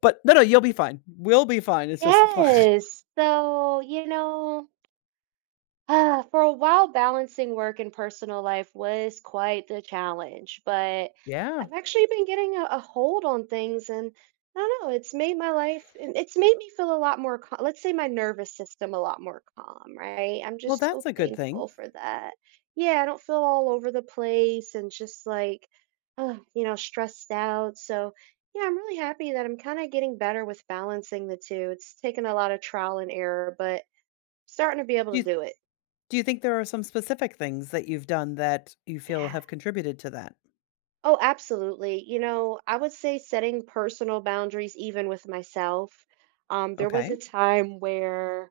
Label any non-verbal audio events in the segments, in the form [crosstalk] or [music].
But no, no, you'll be fine. We'll be fine. It's just ugh. Yes. For a while, balancing work and personal life was quite the challenge, but Yeah. I've actually been getting a hold on things, and I don't know, it's made my life, and it's made me feel a lot more calm. Let's say my nervous system a lot more calm, right? I'm Well, just that's so a good thing. thankful for that. Yeah, I don't feel all over the place and just like, stressed out. So, yeah, I'm really happy that I'm kind of getting better with balancing the two. It's taken a lot of trial and error, but starting to be able Do to you do it. do you think there are some specific things that you've done that you feel Yeah. have contributed to that? Oh, absolutely. You know, I would say setting personal boundaries even with myself. There was Okay. a time where,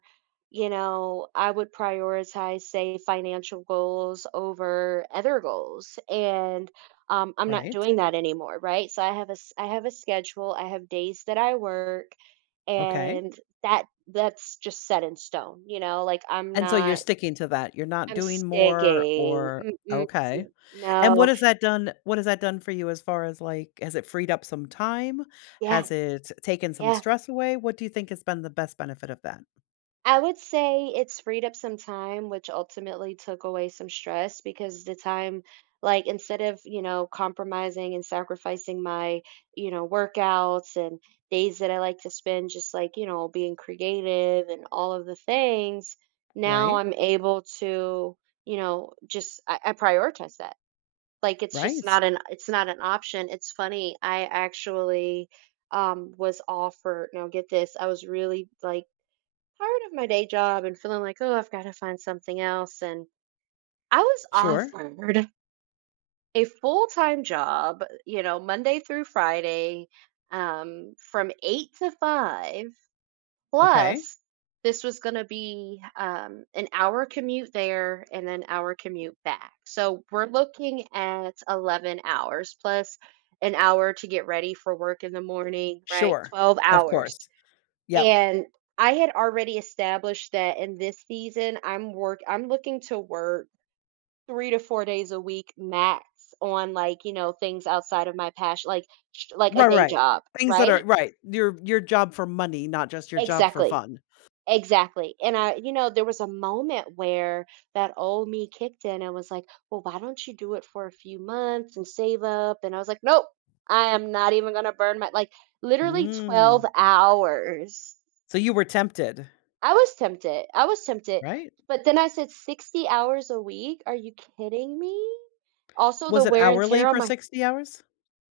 you know, I would prioritize, say, financial goals over other goals, and I'm not Right. doing that anymore, right? So I have I have a schedule. I have days that I work, Okay. and that's just set in stone. You know, like I'm And so you're not. sticking to that. You're not I'm doing more sticking. or Mm-mm. okay. And what No. has that done what has that done for you as far as like has it freed up some time? Yeah. Has it taken some Yeah. stress away? What do you think has been the best benefit of that? I would say it's freed up some time, which ultimately took away some stress because the time, like, instead of, compromising and sacrificing my workouts and days that I like to spend just like, being creative and all of the things, now Right? I'm able to, I prioritize that. Like, Right. It's not an option. It's funny. I actually was offered, now get this, I was really like, tired of my day job and feeling like, oh, I've got to find something else. And I was Sure. offered a full time job, you know, Monday through Friday from eight to five. Okay. Plus, this was going to be an hour commute there and an hour commute back. So we're looking at 11 hours plus an hour to get ready for work in the morning, right? Sure. 12 Of hours course. Yep. and I had already established that in this season, I'm looking to work 3 to 4 days a week max on things outside of my passion, like a Right, day right. job, Things that are right? right. Your job for money, not just your job for Exactly. fun. Exactly. And I you know, There was a moment where that old me kicked in and was like, "Well, why don't you do it for a few months and save up?" And I was like, "Nope. I am not even gonna burn my" like, literally 12 Mm. hours. So you were tempted, I was tempted. I was tempted. right? But then I said 60 hours a week? Are you kidding me? Also Was the it wear and hourly tear on for my 60 hours?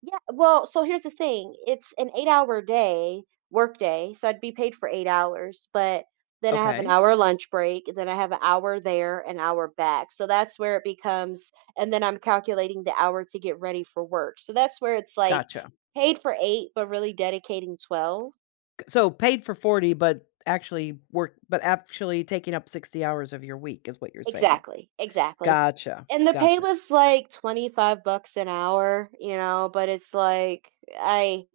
Yeah, well, so here's the thing. It's an 8-hour work day, so I'd be paid for 8 hours, but then I have an Okay. hour lunch break. And then I have an hour there, an hour back. So that's where it becomes and then I'm calculating the hour to get ready for work. So that's where it's like Gotcha. paid for 8 but really dedicating 12. G so paid for 40, but actually work but actually taking up 60 hours of your week is what you're saying. Exactly, exactly. Gotcha. And the pay Gotcha. was like 25 bucks an hour, you know, but it's like I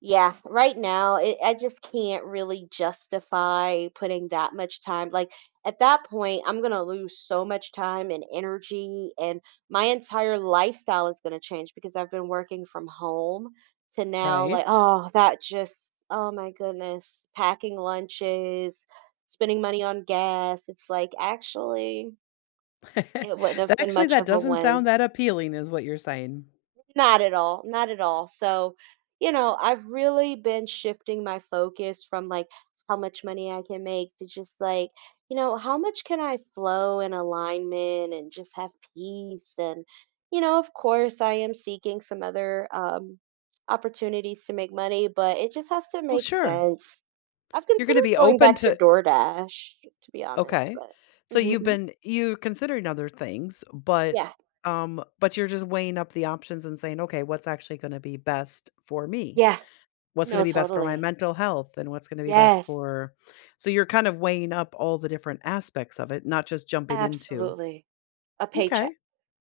yeah, right now I just can't really justify putting that much time. Like at that point, I'm going to lose so much time and energy and my entire lifestyle is going to change because I've been working from home to now like Right. oh, that just oh my goodness, packing lunches, spending money on gas. It's like actually it wouldn't [laughs] have That been actually much that of a doesn't win. sound that appealing is what you're saying. Not at all, not at all. So, you know, I've really been shifting my focus from like how much money I can make to just like, how much can I flow in alignment and just have peace? And, you know, of course, I am seeking some other opportunities to make money, but it just has to Well, make sure. sense. I've You're gonna considered be going open back to to DoorDash, to be honest, okay. but So mhm, mhm, you're considering other things, yeah, but you're just weighing up the options and saying, "Okay, what's actually going to be best for me? yeah, What's going to no, be best for my totally. mental health and what's going to be best Yes. for?" So you're kind of weighing up all the different aspects of it, not just jumping into. Absolutely. A paycheck. Okay.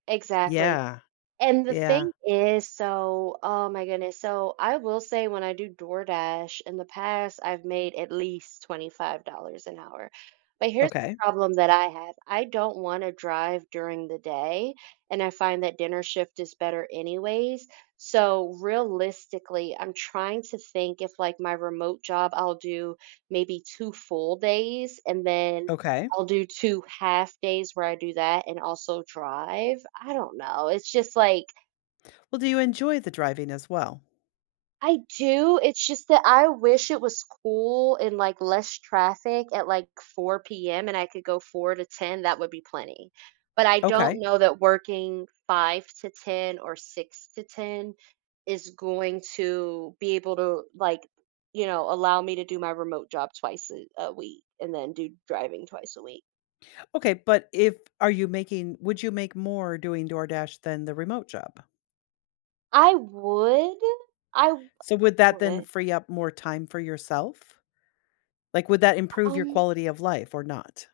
Exactly. Yeah. And the Yeah. thing is, so, oh my goodness. So I will say when I do DoorDash in the past, I've made at least $25 an hour. But here's the Okay. problem that I have. I don't want to drive during the day, and I find that dinner shift is better anyways. So realistically, I'm trying to think if like my remote job, I'll do maybe two full days and then Okay. I'll do 2 half days where I do that and also drive. I don't know. It's just like Well, do you enjoy the driving as well? I do, it's just that I wish it was cool and less traffic at, like, 4 p.m. and I could go 4 to 10, that would be plenty. But I don't Okay. know that working 5 to 10 or 6 to 10 is going to be able to allow me to do my remote job twice a week and then do driving twice a week. Okay, but if are you making would you make more doing DoorDash than the remote job? I would, I So would that then would free up more time for yourself? Like, would that improve your Um, quality of life or not?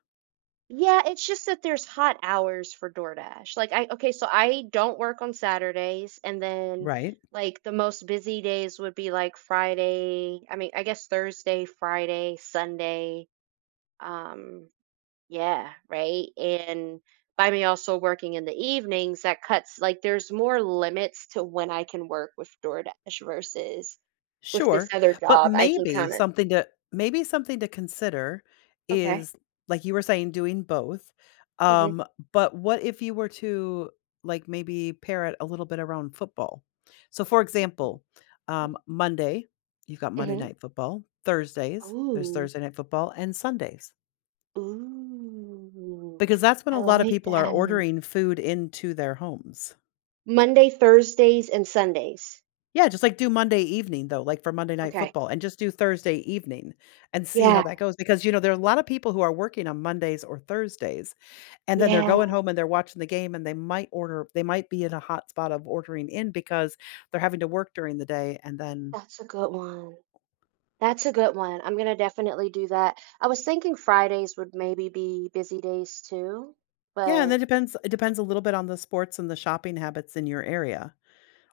yeah, it's just that there's hot hours for DoorDash. Like I Okay, so I don't work on Saturdays and then Right? like the most busy days would be like I guess Thursday, Friday, Sunday. Um, yeah, right? And by me also working in the evenings, that cuts like there's more limits to when I can work with DoorDash versus with this Sure. other But job. I can maybe kind of something to maybe something to consider okay. is like you were saying doing both. Mhm. Um, but what if you were to like maybe pair it a little bit around football? So for Mhm. example, Monday, you've got Monday Mhm. night football, Thursdays, there's Oh. Thursday night football, and Sundays. Ooh, Because that's when a I lot of like people are that. ordering food into their homes. Monday, Thursdays, and Sundays. Yeah, just, like, do Monday evening, though, like, for Monday Night Okay. Football, and just do Thursday evening and see how Yeah, that goes, because, you know, there are a lot of people who are working on Mondays or Thursdays, and then they're yeah, going home and they're watching the game, and they might order they might be in a hot spot of ordering in because they're having to work during the day, and then that's a good one. That's a good one. I'm gonna definitely do that. I was thinking Fridays would maybe be busy days too, yeah, and but then depends it depends a little bit on the sports and the shopping habits in your area.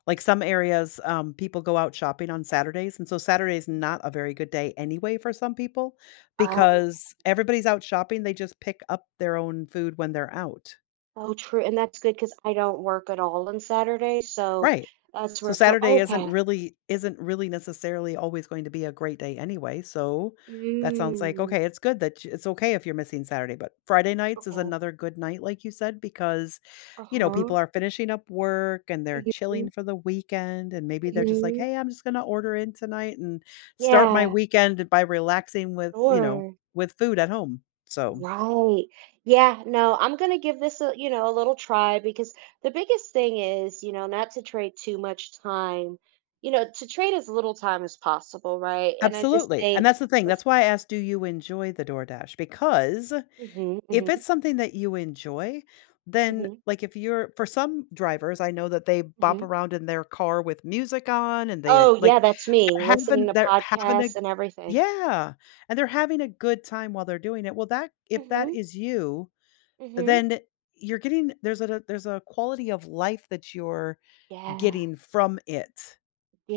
Like some areas, people go out shopping on Saturdays, and so Saturday's not a very good day anyway for some people oh, because everybody's out shopping, they just pick up their own food when they're out. so true. And that's good because I don't work at all on Saturday, so Right. that's So where. So Saturday isn't okay, really isn't really necessarily always going to be a great day anyway, so that sounds like, mm, okay, it's good that you it's okay if you're missing Saturday, but Friday nights is okay, another good night, like you said, because, uh you know, huh, people are finishing up work and they're hmm chilling for the weekend, and maybe they're just like, hmm "Hey, I'm just gonna order in tonight and start my yeah, weekend by relaxing with, you know, sure. with food at home." So Right. Yeah, no, I'm gonna give this a little try because the biggest thing is, you know, not to trade too much time, you know, to trade as little time as possible, right? And I just absolutely, and think that's the thing, with that's why I asked, do you enjoy the DoorDash? Because hmm if hmm it's something that you enjoy, then, hmm like, if you're for some drivers, I know that they bop hmm around in their car with music on and they, Oh yeah, like, that's me listening to they're having a podcasts and everything. yeah, and they're having a good time while they're doing it. Well, that if Hmm that is you, hmm. then you're getting there's a quality of life that you're Yeah. getting from it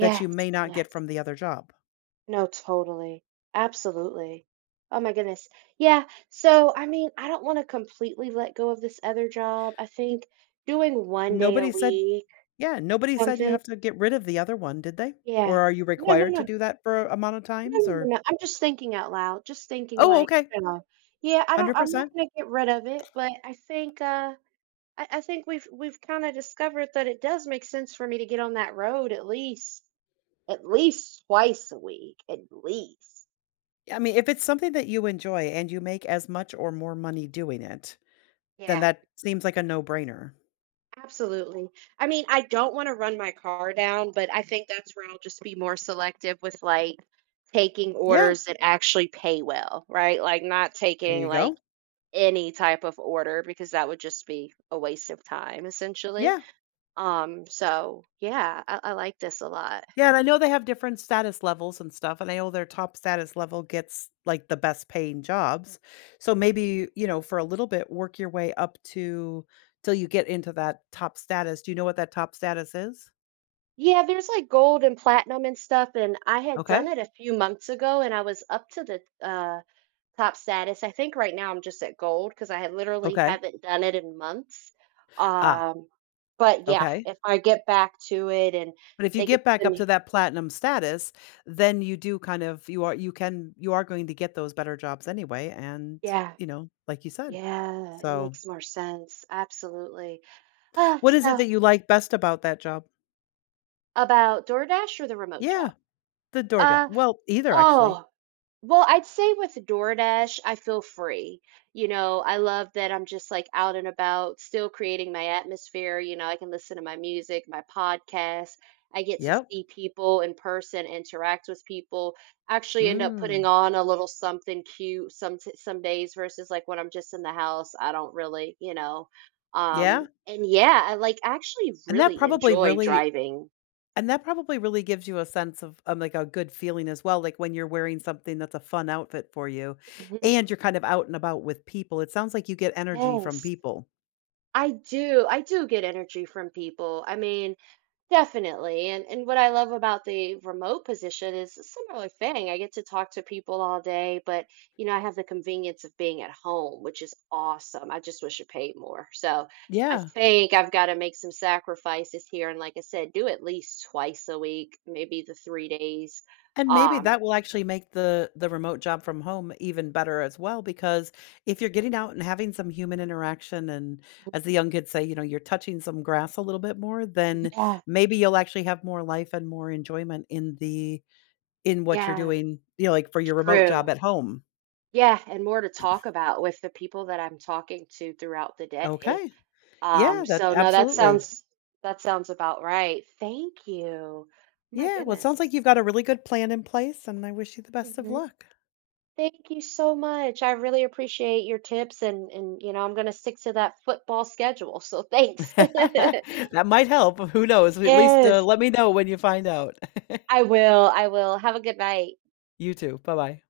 that you may not get Yes. from the other job. No, totally. Absolutely. Oh my goodness. Yeah. So, I mean, I don't want to completely let go of this other job. I think doing one day a Nobody said week, yeah, nobody said you something. have to get rid of the other one, did they? Or Yeah. are you No, no, required to no. do that for a amount of No, times no, no, or no. I'm just thinking out loud. Just thinking oh, like, okay. you know, yeah, I'm not 100%. gonna get rid of it, but I think I think we've kind of discovered that it does make sense for me to get on that road at least twice a week. At least. I mean, if it's something that you enjoy and you make as much or more money doing it, then Yeah. that seems like a no-brainer. Absolutely. I mean, I don't wanna run my car down, but I think that's where I'll just be more selective with, like, taking Yeah, orders that actually pay well, right? Like, not there taking, you like, go. any type of order because that would just be a waste of time, essentially. Yeah. So, yeah, I like this a lot. Yeah, and I know they have different status levels and stuff, and I know their top status level gets, like, the best paying jobs. So maybe, you know, for a little bit, work your way up to till you get into that top status. Do you know what that top status is? Yeah, there's, like, gold and platinum and stuff, and I had done Okay, it a few months ago, and I was up to the, uh top status. I think right now I'm just at gold because I literally okay. haven't done it in months. Ah, Um, but yeah, okay. if I get back to it and But if you they can get back send up to me, that platinum status, then you do kind of you are going to get those better jobs anyway, and, yeah, you know, like you said. yeah, it So, makes more sense. Absolutely. What is it So that you like best about that job? about DoorDash or the remote job? Yeah. The DoorDa Uh, well, either actually. oh, Well, I'd say with DoorDash, I feel free. You know, I love that I'm just like out and about, still creating my atmosphere. You know, I can listen to my music, my podcast. I get to Yep. see people in person, interact with people, actually end up putting Mm. on a little something cute some days versus like when I'm just in the house, I don't really, you know. Yeah, And Yeah, I like actually and that really probably enjoy really driving. and that probably really gives you a sense of like, a good feeling as well, like, when you're wearing something that's a fun outfit for you, Mhm. and you're kind of out and about with people, it sounds like you get energy from Yes. people. I do. I do get energy from people. I mean, definitely. And what I love about the remote position is a similar thing. I get to talk to people all day, but you know, I have the convenience of being at home, which is awesome. I just wish it paid more. So I Yeah. think I've got to make some sacrifices here. And like I said, do at least twice a week, maybe the three days. And maybe Um, that will actually make the remote job from home even better as well, because if you're getting out and having some human interaction and as the young kids say, you know, you're touching some grass a little bit more, then yeah, maybe you'll actually have more life and more enjoyment in the in what you're yeah, doing, you know, like for your remote job true. at home. Yeah, and more to talk about with the people that I'm talking to throughout the day. Okay. Yeah, that So no, That absolutely. sounds about right. Thank you. My Yeah, well, it goodness. sounds like you've got a really good plan in place, and I wish you the best of Hmm. luck. Thank you so much. I really appreciate your tips and you know, I'm going to stick to that football schedule. So thanks. [laughs] That might help. Who knows? [laughs] At least Yes, let me know when you find out. [laughs] I will. I will. Have a good night. You too. Bye bye.